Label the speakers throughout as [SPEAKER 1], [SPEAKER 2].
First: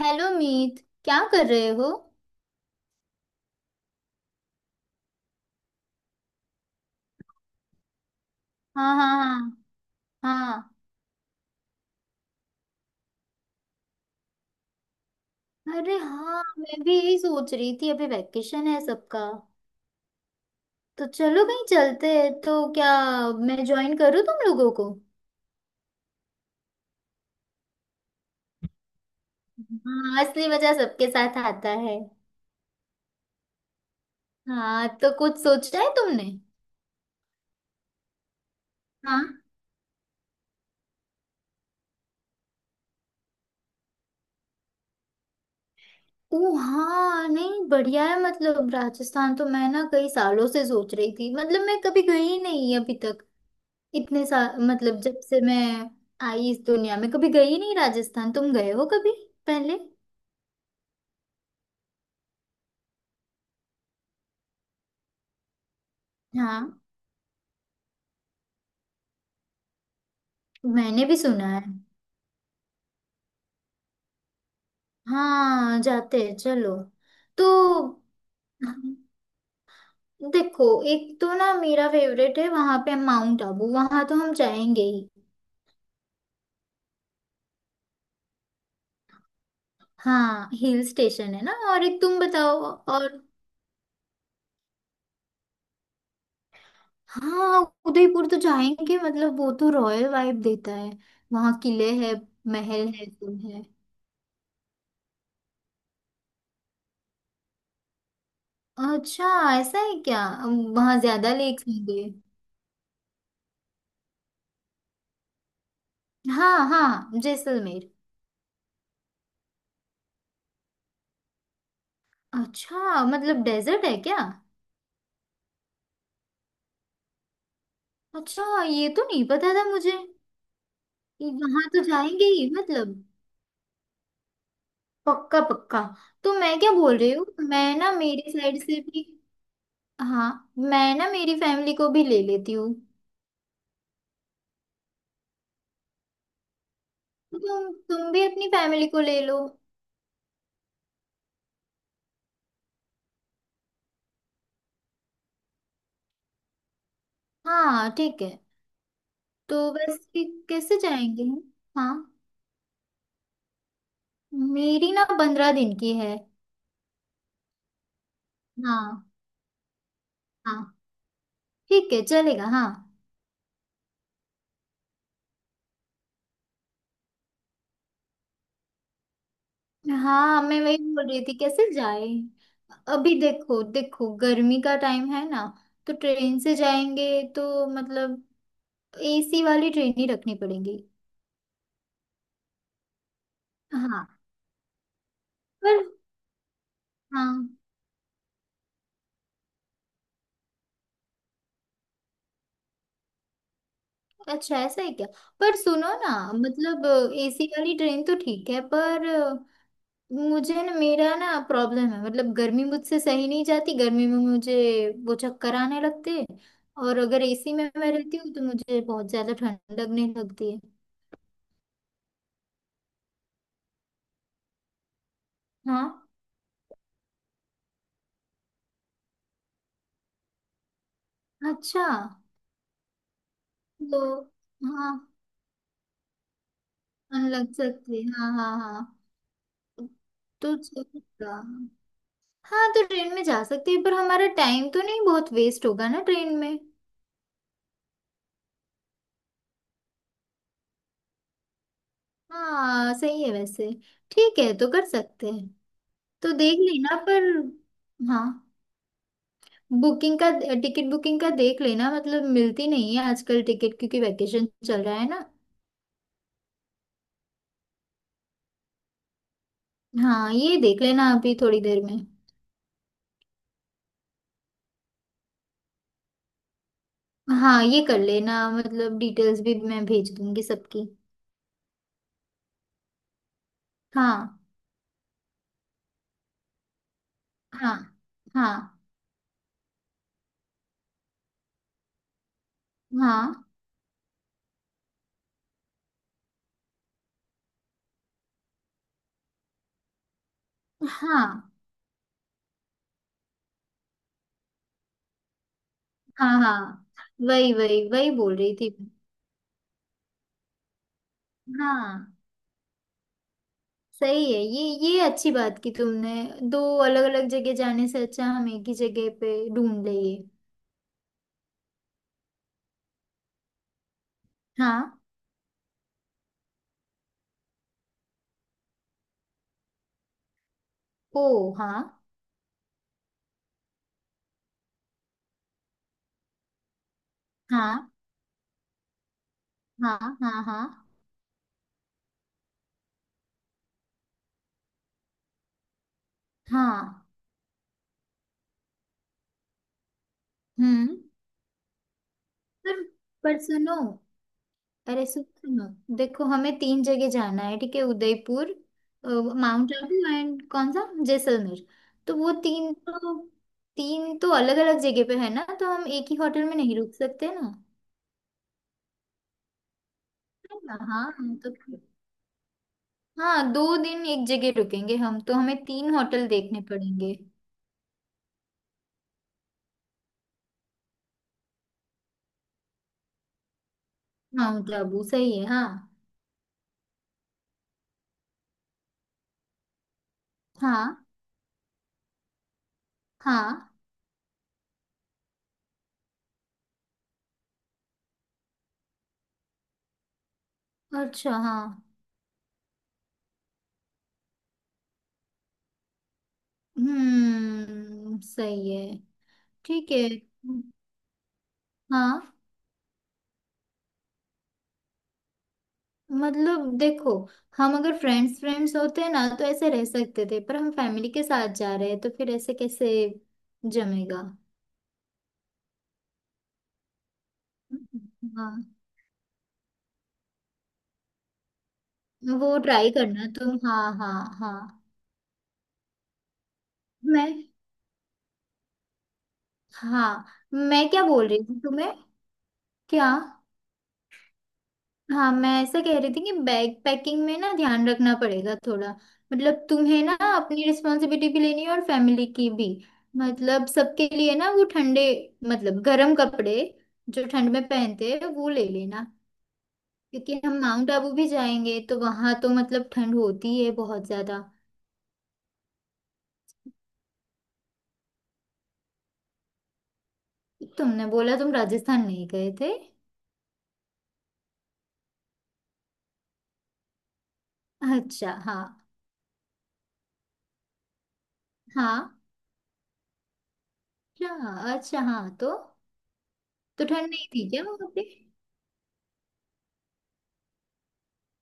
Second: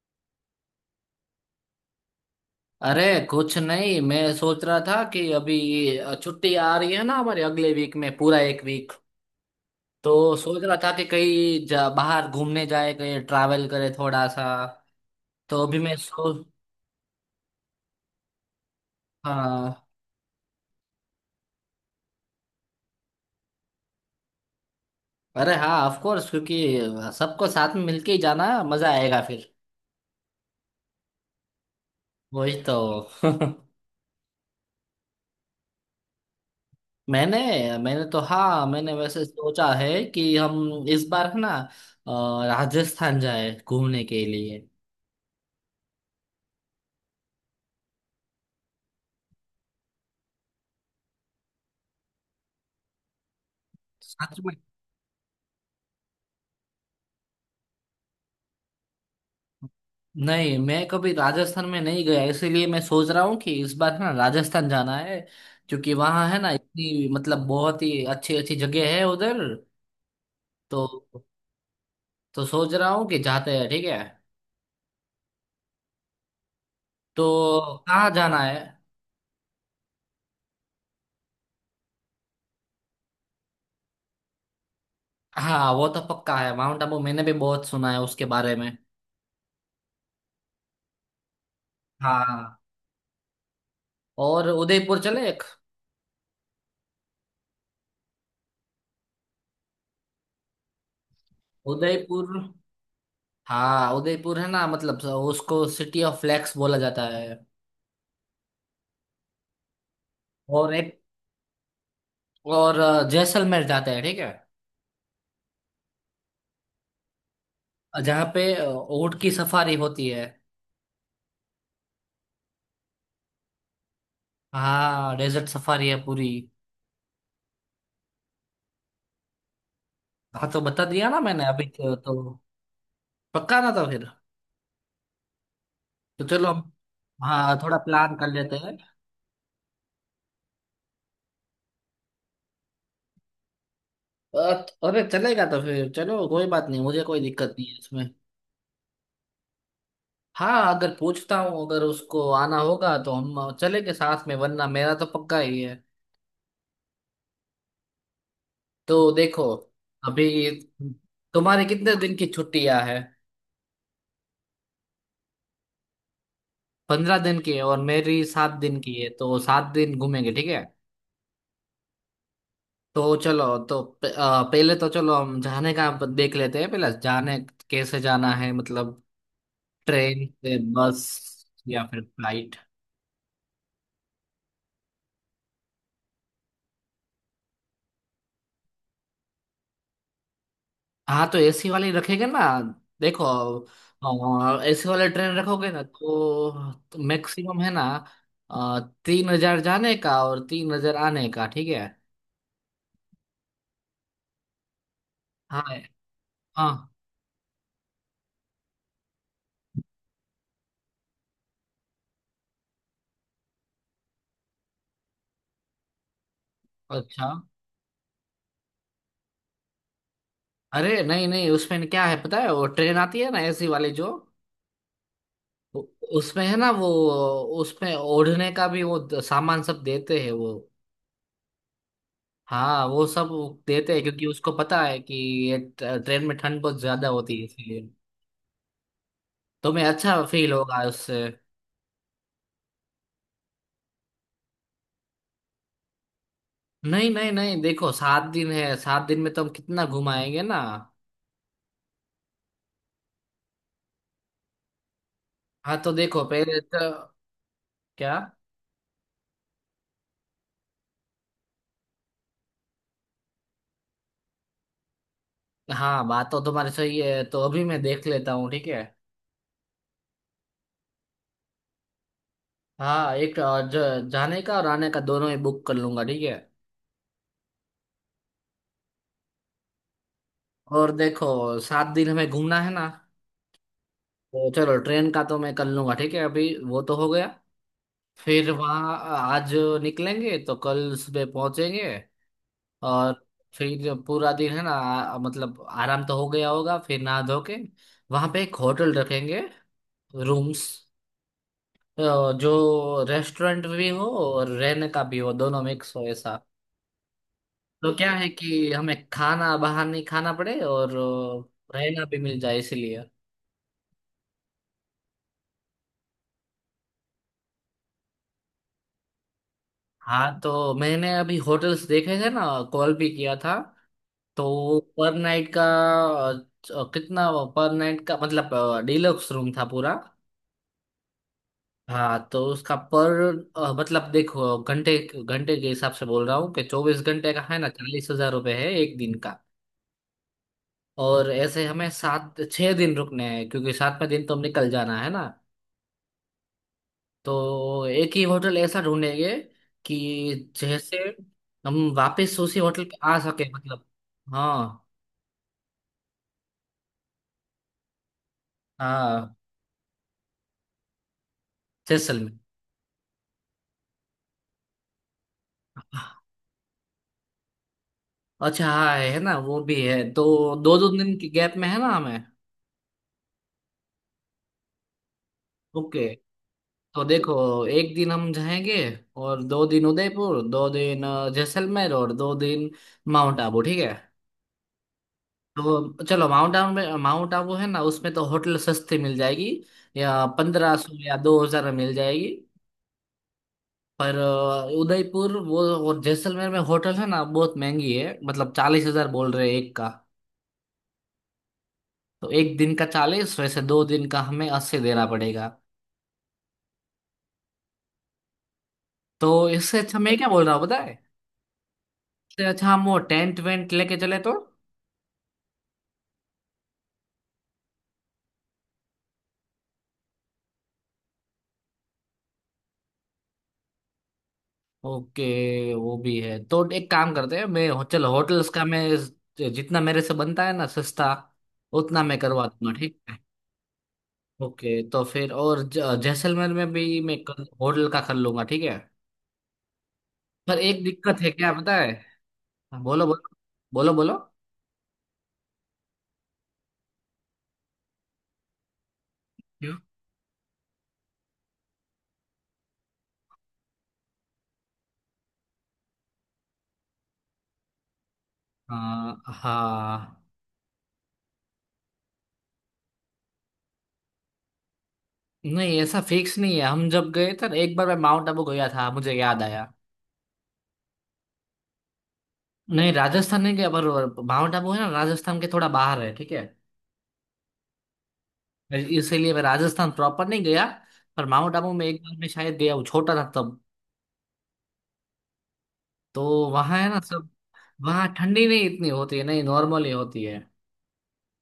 [SPEAKER 1] Hello Meet. क्या कर रहे हो?
[SPEAKER 2] अरे, कुछ नहीं। मैं सोच रहा था कि अभी छुट्टी आ रही है ना, हमारे अगले वीक में पूरा एक वीक।
[SPEAKER 1] हाँ, हाँ,
[SPEAKER 2] तो सोच
[SPEAKER 1] हाँ,
[SPEAKER 2] रहा था कि बाहर घूमने जाए, कहीं ट्रैवल करे थोड़ा सा। तो
[SPEAKER 1] हाँ,
[SPEAKER 2] अभी मैं
[SPEAKER 1] अरे
[SPEAKER 2] सो
[SPEAKER 1] हाँ, मैं भी यही सोच रही थी, अभी वैकेशन है सबका।
[SPEAKER 2] हाँ,
[SPEAKER 1] तो चलो कहीं चलते हैं। तो क्या मैं ज्वाइन करूँ तुम लोगों को?
[SPEAKER 2] अरे हाँ, ऑफ कोर्स। क्योंकि सबको साथ में मिलके ही जाना है, मजा आएगा फिर।
[SPEAKER 1] हाँ, असली मजा सबके साथ आता है।
[SPEAKER 2] वही तो।
[SPEAKER 1] हाँ, तो कुछ सोचा है तुमने?
[SPEAKER 2] मैंने मैंने तो, हाँ, मैंने
[SPEAKER 1] हाँ।
[SPEAKER 2] वैसे सोचा है कि हम इस बार है ना, राजस्थान जाए घूमने के लिए।
[SPEAKER 1] ओ हाँ, नहीं बढ़िया है, मतलब राजस्थान तो मैं ना कई सालों से सोच रही थी, मतलब मैं कभी गई ही नहीं अभी तक। इतने
[SPEAKER 2] सच
[SPEAKER 1] सा
[SPEAKER 2] में।
[SPEAKER 1] मतलब जब से मैं आई इस दुनिया में कभी गई नहीं राजस्थान। तुम गए हो कभी पहले?
[SPEAKER 2] नहीं, मैं कभी राजस्थान में नहीं गया, इसीलिए मैं सोच रहा हूँ कि इस बार है ना राजस्थान जाना है। क्योंकि वहाँ है ना,
[SPEAKER 1] हाँ,
[SPEAKER 2] इतनी मतलब बहुत ही अच्छी अच्छी जगह है उधर। तो
[SPEAKER 1] मैंने भी सुना है।
[SPEAKER 2] सोच रहा हूँ कि जाते हैं, ठीक है।
[SPEAKER 1] हाँ, जाते हैं चलो। तो
[SPEAKER 2] तो कहाँ जाना है?
[SPEAKER 1] हाँ, देखो एक तो ना मेरा फेवरेट है वहां पे माउंट आबू, वहां तो हम जाएंगे ही।
[SPEAKER 2] हाँ, वो तो पक्का है, माउंट आबू मैंने भी बहुत सुना है उसके बारे में।
[SPEAKER 1] हाँ, हिल स्टेशन है ना। और एक तुम बताओ।
[SPEAKER 2] हाँ,
[SPEAKER 1] और
[SPEAKER 2] और उदयपुर चले एक।
[SPEAKER 1] हाँ, उदयपुर तो जाएंगे, मतलब वो तो रॉयल वाइब देता है। वहां किले है,
[SPEAKER 2] उदयपुर।
[SPEAKER 1] महल है, सब है।
[SPEAKER 2] हाँ, उदयपुर है ना, मतलब उसको सिटी ऑफ फ्लैक्स बोला जाता है।
[SPEAKER 1] अच्छा, ऐसा है क्या?
[SPEAKER 2] और एक,
[SPEAKER 1] वहां ज्यादा लेक्स होंगे।
[SPEAKER 2] और जैसलमेर जाते हैं, ठीक है,
[SPEAKER 1] हाँ, हाँ जैसलमेर।
[SPEAKER 2] जहाँ पे ऊँट की सफारी होती है।
[SPEAKER 1] अच्छा, मतलब डेजर्ट है क्या?
[SPEAKER 2] हाँ, डेजर्ट सफारी है पूरी।
[SPEAKER 1] अच्छा, ये तो नहीं पता था मुझे।
[SPEAKER 2] हाँ, तो बता दिया ना मैंने
[SPEAKER 1] वहां
[SPEAKER 2] अभी।
[SPEAKER 1] तो
[SPEAKER 2] तो,
[SPEAKER 1] जाएंगे
[SPEAKER 2] तो
[SPEAKER 1] ही मतलब।
[SPEAKER 2] पक्का ना, तो फिर
[SPEAKER 1] पक्का पक्का।
[SPEAKER 2] तो
[SPEAKER 1] तो
[SPEAKER 2] चलो
[SPEAKER 1] मैं
[SPEAKER 2] हम।
[SPEAKER 1] क्या बोल रही हूँ,
[SPEAKER 2] हाँ,
[SPEAKER 1] मैं
[SPEAKER 2] थोड़ा
[SPEAKER 1] ना
[SPEAKER 2] प्लान कर
[SPEAKER 1] मेरी
[SPEAKER 2] लेते
[SPEAKER 1] साइड
[SPEAKER 2] हैं।
[SPEAKER 1] से भी, हाँ, मैं ना मेरी फैमिली को भी ले लेती हूँ।
[SPEAKER 2] अरे चलेगा, तो फिर चलो, कोई बात नहीं, मुझे कोई
[SPEAKER 1] तो
[SPEAKER 2] दिक्कत नहीं
[SPEAKER 1] तुम
[SPEAKER 2] है इसमें।
[SPEAKER 1] तुम भी अपनी फैमिली को ले लो।
[SPEAKER 2] हाँ, अगर पूछता हूँ, अगर उसको आना होगा तो हम चलेंगे साथ में, वरना मेरा तो पक्का ही है।
[SPEAKER 1] हाँ ठीक है।
[SPEAKER 2] तो देखो
[SPEAKER 1] तो वैसे
[SPEAKER 2] अभी,
[SPEAKER 1] कैसे जाएंगे हम?
[SPEAKER 2] तुम्हारी कितने
[SPEAKER 1] हाँ,
[SPEAKER 2] दिन की छुट्टियां है?
[SPEAKER 1] मेरी ना 15 दिन की है।
[SPEAKER 2] 15 दिन की है, और मेरी 7 दिन की
[SPEAKER 1] हाँ,
[SPEAKER 2] है, तो 7 दिन घूमेंगे, ठीक है।
[SPEAKER 1] हाँ, ठीक है चलेगा। हाँ,
[SPEAKER 2] तो चलो, तो पहले तो चलो हम जाने का देख लेते हैं, पहले जाने कैसे जाना है, मतलब ट्रेन
[SPEAKER 1] हाँ,
[SPEAKER 2] से,
[SPEAKER 1] मैं वही
[SPEAKER 2] बस,
[SPEAKER 1] बोल रही थी कैसे
[SPEAKER 2] या फिर
[SPEAKER 1] जाए।
[SPEAKER 2] फ्लाइट।
[SPEAKER 1] अभी देखो देखो, गर्मी का टाइम है ना। तो ट्रेन से जाएंगे तो मतलब एसी वाली ट्रेन ही रखनी पड़ेगी।
[SPEAKER 2] हाँ, तो एसी वाली रखेंगे ना। देखो,
[SPEAKER 1] हाँ,
[SPEAKER 2] एसी वाले ट्रेन रखोगे
[SPEAKER 1] पर
[SPEAKER 2] ना, तो
[SPEAKER 1] हाँ,
[SPEAKER 2] मैक्सिमम है ना 3,000 जाने का और 3,000 आने का, ठीक है।
[SPEAKER 1] अच्छा ऐसा है क्या? पर
[SPEAKER 2] हाँ
[SPEAKER 1] सुनो ना, मतलब
[SPEAKER 2] हाँ,
[SPEAKER 1] एसी वाली ट्रेन तो ठीक है, पर मुझे ना मेरा ना प्रॉब्लम है, मतलब गर्मी मुझसे सही नहीं जाती, गर्मी में मुझे वो चक्कर आने लगते हैं। और अगर
[SPEAKER 2] अच्छा।
[SPEAKER 1] एसी में मैं रहती हूँ तो मुझे बहुत ज्यादा ठंड लगने लगती है।
[SPEAKER 2] अरे नहीं नहीं, उसमें क्या है पता है, वो ट्रेन आती है ना, एसी वाली जो, उ-
[SPEAKER 1] हाँ,
[SPEAKER 2] उसमें है ना वो, उसमें ओढ़ने का भी वो सामान सब देते हैं वो।
[SPEAKER 1] अच्छा,
[SPEAKER 2] हाँ, वो सब देते
[SPEAKER 1] तो
[SPEAKER 2] हैं, क्योंकि उसको पता
[SPEAKER 1] हाँ,
[SPEAKER 2] है कि ये ट्रेन में ठंड बहुत ज्यादा
[SPEAKER 1] ठंड
[SPEAKER 2] होती है,
[SPEAKER 1] लग
[SPEAKER 2] इसलिए
[SPEAKER 1] सकती है, हाँ, हाँ, हाँ।
[SPEAKER 2] तो मैं, अच्छा फील
[SPEAKER 1] तो
[SPEAKER 2] होगा उससे।
[SPEAKER 1] चलेगा। हाँ, तो ट्रेन में जा सकते हैं, पर हमारा टाइम तो नहीं बहुत वेस्ट होगा ना ट्रेन में?
[SPEAKER 2] नहीं नहीं नहीं, देखो, 7 दिन है, 7 दिन में तो हम कितना घुमाएंगे ना।
[SPEAKER 1] हाँ, सही है वैसे। ठीक है, तो कर सकते हैं।
[SPEAKER 2] हाँ, तो देखो
[SPEAKER 1] तो देख
[SPEAKER 2] पहले तो,
[SPEAKER 1] लेना पर।
[SPEAKER 2] क्या,
[SPEAKER 1] हाँ, बुकिंग का, टिकट बुकिंग का देख लेना, मतलब मिलती नहीं है आजकल टिकट क्योंकि वैकेशन चल रहा है ना।
[SPEAKER 2] हाँ, बात तो तुम्हारी सही है, तो अभी मैं देख लेता हूँ, ठीक है।
[SPEAKER 1] हाँ, ये देख लेना अभी थोड़ी देर में।
[SPEAKER 2] हाँ, एक जाने का और आने का दोनों ही बुक कर लूंगा, ठीक है।
[SPEAKER 1] हाँ, ये कर लेना, मतलब डिटेल्स भी मैं भेज दूंगी सबकी।
[SPEAKER 2] और देखो, 7 दिन हमें घूमना है ना,
[SPEAKER 1] हाँ,
[SPEAKER 2] तो चलो, ट्रेन का तो मैं कर लूंगा, ठीक है, अभी वो तो हो गया।
[SPEAKER 1] हाँ,
[SPEAKER 2] फिर
[SPEAKER 1] हाँ,
[SPEAKER 2] वहाँ आज निकलेंगे तो कल सुबह पहुंचेंगे, और
[SPEAKER 1] हाँ,
[SPEAKER 2] फिर पूरा दिन है ना, मतलब आराम तो हो गया होगा, फिर नहा धो के वहाँ पे एक होटल रखेंगे, रूम्स
[SPEAKER 1] हाँ,
[SPEAKER 2] जो रेस्टोरेंट भी हो और रहने का भी हो, दोनों मिक्स हो
[SPEAKER 1] हाँ,
[SPEAKER 2] ऐसा।
[SPEAKER 1] हाँ, वही वही
[SPEAKER 2] तो क्या
[SPEAKER 1] वही
[SPEAKER 2] है
[SPEAKER 1] बोल रही
[SPEAKER 2] कि
[SPEAKER 1] थी।
[SPEAKER 2] हमें खाना बाहर नहीं खाना पड़े, और रहना
[SPEAKER 1] हाँ,
[SPEAKER 2] भी मिल जाए इसलिए।
[SPEAKER 1] सही है ये अच्छी बात की तुमने। दो अलग अलग जगह जाने से अच्छा हम एक ही जगह पे ढूंढ ले ये।
[SPEAKER 2] हाँ, तो मैंने अभी होटल्स देखे थे ना, कॉल भी किया था, तो
[SPEAKER 1] हाँ,
[SPEAKER 2] पर नाइट का कितना, पर नाइट का मतलब, डिलक्स रूम था पूरा।
[SPEAKER 1] ओ हाँ,
[SPEAKER 2] हाँ, तो उसका पर, मतलब देखो, घंटे घंटे के हिसाब से बोल रहा हूँ कि 24 घंटे का है ना,
[SPEAKER 1] हाँ,
[SPEAKER 2] 40,000 रुपये है एक दिन का।
[SPEAKER 1] हाँ, हाँ, हाँ,
[SPEAKER 2] और ऐसे हमें सात छह दिन रुकने हैं, क्योंकि सातवें दिन तो हम निकल जाना है ना।
[SPEAKER 1] हाँ।
[SPEAKER 2] तो एक ही होटल ऐसा ढूंढेंगे कि
[SPEAKER 1] हम्म
[SPEAKER 2] जैसे हम वापस उसी
[SPEAKER 1] पर
[SPEAKER 2] होटल पे आ
[SPEAKER 1] पर
[SPEAKER 2] सके,
[SPEAKER 1] सुनो,
[SPEAKER 2] मतलब। हाँ
[SPEAKER 1] अरे सुनो, देखो हमें तीन जगह जाना है, ठीक है, उदयपुर,
[SPEAKER 2] हाँ,
[SPEAKER 1] माउंट आबू एंड कौन सा जैसलमेर। तो वो
[SPEAKER 2] जैसलमेर।
[SPEAKER 1] तीन तो अलग अलग जगह पे है ना, तो हम एक ही होटल में नहीं रुक सकते ना।
[SPEAKER 2] अच्छा हाँ, है ना, वो भी है तो
[SPEAKER 1] है
[SPEAKER 2] दो
[SPEAKER 1] ना?
[SPEAKER 2] दो
[SPEAKER 1] हाँ,
[SPEAKER 2] दिन की
[SPEAKER 1] हम तो,
[SPEAKER 2] गैप में है ना हमें।
[SPEAKER 1] हाँ 2 दिन एक जगह रुकेंगे हम, तो हमें तीन
[SPEAKER 2] ओके,
[SPEAKER 1] होटल देखने
[SPEAKER 2] तो
[SPEAKER 1] पड़ेंगे।
[SPEAKER 2] देखो, एक दिन हम जाएंगे, और 2 दिन उदयपुर, 2 दिन जैसलमेर, और 2 दिन माउंट आबू, ठीक है।
[SPEAKER 1] माउंट आबू सही है, हाँ।
[SPEAKER 2] तो चलो, माउंट आबू में, माउंट आबू है ना, उसमें तो होटल सस्ती मिल जाएगी, या पंद्रह
[SPEAKER 1] हाँ,
[SPEAKER 2] सौ या 2,000 में मिल जाएगी।
[SPEAKER 1] हाँ,
[SPEAKER 2] पर उदयपुर वो और जैसलमेर में होटल है ना बहुत महंगी है, मतलब 40,000 बोल रहे हैं एक का।
[SPEAKER 1] अच्छा, हाँ।
[SPEAKER 2] तो एक दिन का 40, वैसे दो दिन का हमें 80 देना पड़ेगा।
[SPEAKER 1] हम्म, सही है,
[SPEAKER 2] तो इससे
[SPEAKER 1] ठीक
[SPEAKER 2] अच्छा,
[SPEAKER 1] है,
[SPEAKER 2] मैं क्या बोल रहा हूँ पता है,
[SPEAKER 1] हाँ।
[SPEAKER 2] इससे अच्छा हम वो टेंट वेंट लेके चले तो।
[SPEAKER 1] मतलब देखो, हम अगर फ्रेंड्स फ्रेंड्स होते हैं ना तो ऐसे रह सकते थे, पर हम फैमिली के साथ जा रहे हैं तो फिर ऐसे कैसे जमेगा।
[SPEAKER 2] ओके, वो भी है, तो एक काम करते हैं, मैं चलो, होटल्स
[SPEAKER 1] हाँ,
[SPEAKER 2] का मैं जितना मेरे से बनता है ना सस्ता, उतना मैं करवा
[SPEAKER 1] वो
[SPEAKER 2] दूंगा,
[SPEAKER 1] ट्राई
[SPEAKER 2] ठीक है।
[SPEAKER 1] करना तुम, हाँ, हाँ।
[SPEAKER 2] ओके,
[SPEAKER 1] हाँ
[SPEAKER 2] तो फिर और जैसलमेर में भी मैं
[SPEAKER 1] मैं,
[SPEAKER 2] होटल का कर लूंगा, ठीक है।
[SPEAKER 1] हाँ,
[SPEAKER 2] पर एक
[SPEAKER 1] मैं क्या
[SPEAKER 2] दिक्कत
[SPEAKER 1] बोल
[SPEAKER 2] है,
[SPEAKER 1] रही
[SPEAKER 2] क्या
[SPEAKER 1] थी
[SPEAKER 2] पता है।
[SPEAKER 1] तुम्हें?
[SPEAKER 2] हाँ, बोलो
[SPEAKER 1] क्या?
[SPEAKER 2] बोलो। बोलो बोलो।
[SPEAKER 1] हाँ, मैं ऐसा कह रही थी कि बैग पैकिंग में ना ध्यान रखना पड़ेगा थोड़ा। मतलब
[SPEAKER 2] क्यों?
[SPEAKER 1] तुम्हें ना अपनी रिस्पॉन्सिबिलिटी भी लेनी है और फैमिली की भी। मतलब सबके लिए ना वो ठंडे, मतलब गर्म कपड़े जो ठंड में पहनते हैं वो ले लेना।
[SPEAKER 2] हाँ हाँ।
[SPEAKER 1] क्योंकि हम माउंट आबू भी जाएंगे तो वहां तो मतलब ठंड होती है बहुत ज्यादा।
[SPEAKER 2] नहीं, ऐसा फिक्स नहीं है, हम जब गए थे ना एक बार, मैं माउंट आबू गया था, मुझे याद आया।
[SPEAKER 1] तुमने बोला तुम राजस्थान नहीं गए थे।
[SPEAKER 2] नहीं, राजस्थान नहीं गया, पर माउंट आबू है ना, राजस्थान के थोड़ा बाहर है, ठीक है।
[SPEAKER 1] अच्छा हाँ।
[SPEAKER 2] इसीलिए मैं राजस्थान प्रॉपर नहीं गया, पर माउंट आबू में एक
[SPEAKER 1] हाँ,
[SPEAKER 2] बार मैं शायद गया हूँ, छोटा था तब।
[SPEAKER 1] अच्छा, अच्छा, हाँ तो
[SPEAKER 2] तो वहाँ
[SPEAKER 1] तो
[SPEAKER 2] है ना
[SPEAKER 1] ठंड नहीं
[SPEAKER 2] सब,
[SPEAKER 1] थी क्या वहां
[SPEAKER 2] वहाँ
[SPEAKER 1] पे?
[SPEAKER 2] ठंडी नहीं इतनी होती है, नहीं, नॉर्मली होती है।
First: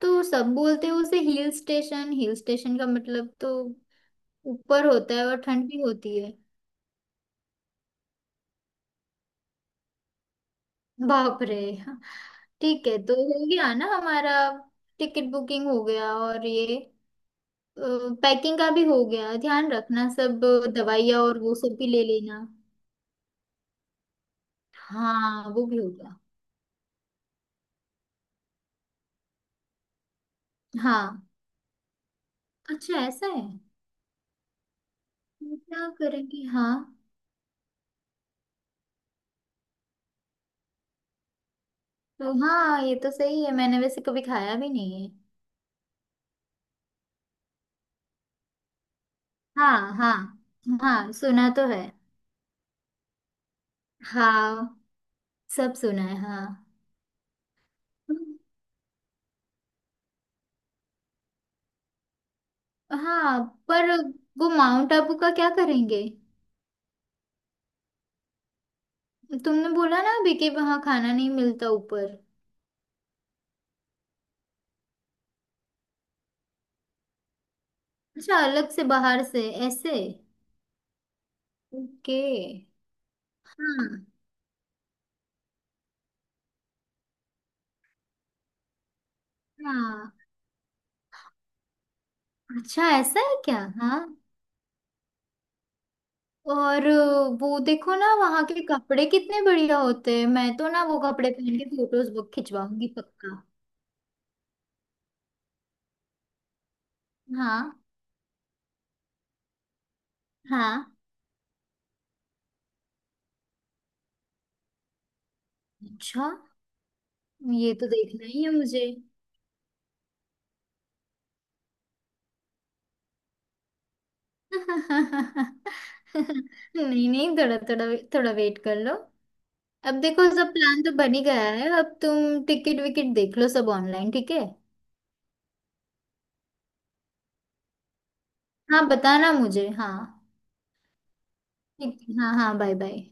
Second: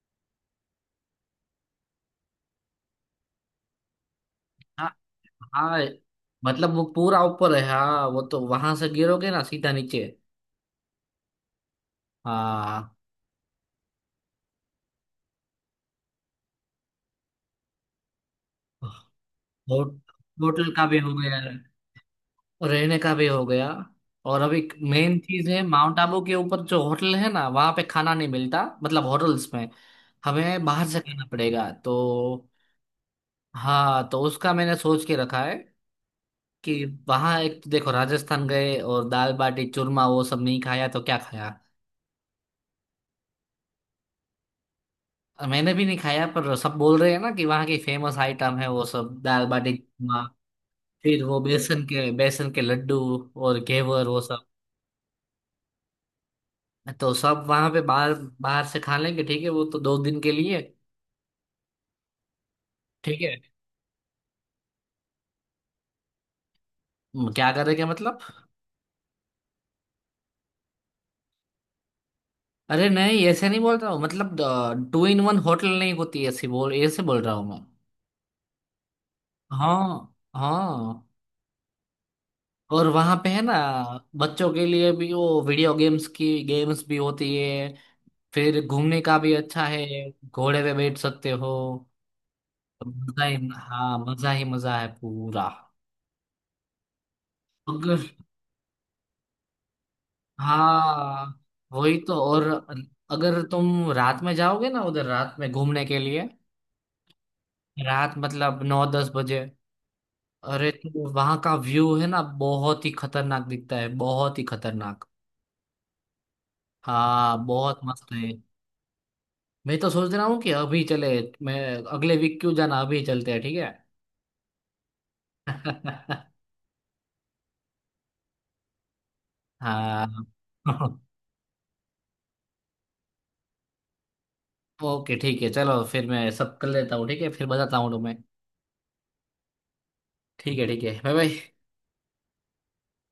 [SPEAKER 1] तो सब बोलते हैं उसे हिल स्टेशन, हिल स्टेशन का मतलब तो ऊपर
[SPEAKER 2] हाँ
[SPEAKER 1] होता है और ठंड
[SPEAKER 2] हाँ।
[SPEAKER 1] भी होती है।
[SPEAKER 2] मतलब वो पूरा ऊपर है, हाँ, वो तो वहां से गिरोगे ना सीधा नीचे।
[SPEAKER 1] बाप रे। ठीक
[SPEAKER 2] हाँ।
[SPEAKER 1] है, तो हो गया ना हमारा। टिकट बुकिंग हो गया, और ये पैकिंग का भी हो गया, ध्यान
[SPEAKER 2] हो-
[SPEAKER 1] रखना सब।
[SPEAKER 2] होटल का भी हो
[SPEAKER 1] दवाइयाँ और
[SPEAKER 2] गया,
[SPEAKER 1] वो सब भी ले लेना।
[SPEAKER 2] रहने का भी हो गया। और अभी मेन
[SPEAKER 1] हाँ,
[SPEAKER 2] चीज है,
[SPEAKER 1] वो भी
[SPEAKER 2] माउंट
[SPEAKER 1] होगा।
[SPEAKER 2] आबू के ऊपर जो होटल है ना, वहां पे खाना नहीं मिलता, मतलब होटल्स में, हमें बाहर से खाना
[SPEAKER 1] हाँ,
[SPEAKER 2] पड़ेगा तो।
[SPEAKER 1] अच्छा ऐसा है।
[SPEAKER 2] हाँ, तो उसका मैंने सोच के रखा है
[SPEAKER 1] तो क्या करेंगे, हाँ?
[SPEAKER 2] कि वहाँ एक तो देखो, राजस्थान गए और दाल बाटी चूरमा वो सब नहीं खाया तो क्या खाया।
[SPEAKER 1] तो हाँ, ये तो सही है, मैंने वैसे कभी खाया भी नहीं है।
[SPEAKER 2] मैंने भी नहीं खाया, पर सब बोल रहे हैं ना कि वहाँ की फेमस आइटम है वो सब, दाल बाटी
[SPEAKER 1] हाँ, हाँ,
[SPEAKER 2] चूरमा,
[SPEAKER 1] हाँ,
[SPEAKER 2] फिर वो
[SPEAKER 1] सुना तो है,
[SPEAKER 2] बेसन के लड्डू, और घेवर वो सब।
[SPEAKER 1] हाँ, सब सुना है, हाँ।
[SPEAKER 2] तो सब वहां पे, बाहर बाहर से खा लेंगे, ठीक है, वो तो 2 दिन के लिए। ठीक है।
[SPEAKER 1] हाँ, पर वो माउंट आबू का क्या करेंगे?
[SPEAKER 2] क्या करेंगे मतलब।
[SPEAKER 1] तुमने बोला ना अभी कि वहाँ खाना नहीं मिलता ऊपर।
[SPEAKER 2] अरे नहीं, ऐसे नहीं बोल रहा हूँ, मतलब टू इन वन होटल नहीं होती ऐसी, बोल ऐसे बोल रहा हूँ मैं।
[SPEAKER 1] अच्छा, अलग से बाहर से ऐसे?
[SPEAKER 2] हाँ हाँ।
[SPEAKER 1] ओके।
[SPEAKER 2] और वहां पे है ना
[SPEAKER 1] हाँ,
[SPEAKER 2] बच्चों के लिए भी वो वीडियो गेम्स की गेम्स भी होती है, फिर घूमने का भी अच्छा है,
[SPEAKER 1] हाँ,
[SPEAKER 2] घोड़े पे बैठ सकते हो।
[SPEAKER 1] अच्छा ऐसा
[SPEAKER 2] मजा
[SPEAKER 1] है
[SPEAKER 2] ही,
[SPEAKER 1] क्या?
[SPEAKER 2] हाँ,
[SPEAKER 1] हाँ,
[SPEAKER 2] मजा ही मजा है पूरा।
[SPEAKER 1] और वो देखो ना, वहाँ के कपड़े कितने बढ़िया होते हैं, मैं तो ना वो कपड़े
[SPEAKER 2] हाँ,
[SPEAKER 1] पहन के
[SPEAKER 2] वही
[SPEAKER 1] फोटोज
[SPEAKER 2] तो।
[SPEAKER 1] बुक
[SPEAKER 2] और
[SPEAKER 1] खिंचवाऊंगी
[SPEAKER 2] अगर
[SPEAKER 1] पक्का।
[SPEAKER 2] तुम रात में जाओगे ना उधर, रात में घूमने के लिए,
[SPEAKER 1] हाँ,
[SPEAKER 2] रात मतलब 9-10 बजे, अरे
[SPEAKER 1] हाँ,
[SPEAKER 2] तो वहां का व्यू है ना बहुत ही खतरनाक दिखता है, बहुत ही खतरनाक।
[SPEAKER 1] अच्छा
[SPEAKER 2] हाँ,
[SPEAKER 1] ये
[SPEAKER 2] बहुत
[SPEAKER 1] तो
[SPEAKER 2] मस्त
[SPEAKER 1] देखना
[SPEAKER 2] है।
[SPEAKER 1] ही है मुझे।
[SPEAKER 2] मैं तो सोच रहा हूँ कि अभी चले, मैं, अगले वीक क्यों जाना, अभी चलते हैं, ठीक है।
[SPEAKER 1] नहीं, नहीं, थोड़ा थोड़ा, थोड़ा वेट कर लो। अब
[SPEAKER 2] हाँ।
[SPEAKER 1] देखो सब प्लान तो बन ही गया है, अब तुम टिकट विकेट देख लो सब ऑनलाइन, ठीक है।
[SPEAKER 2] ओके, ठीक है, चलो फिर मैं सब कर लेता हूँ, ठीक है, फिर बताता हूँ तुम्हें।
[SPEAKER 1] हाँ, बताना मुझे हाँ।
[SPEAKER 2] ठीक है ठीक है, बाय बाय।
[SPEAKER 1] ठीक है, हाँ, हाँ, बाय बाय।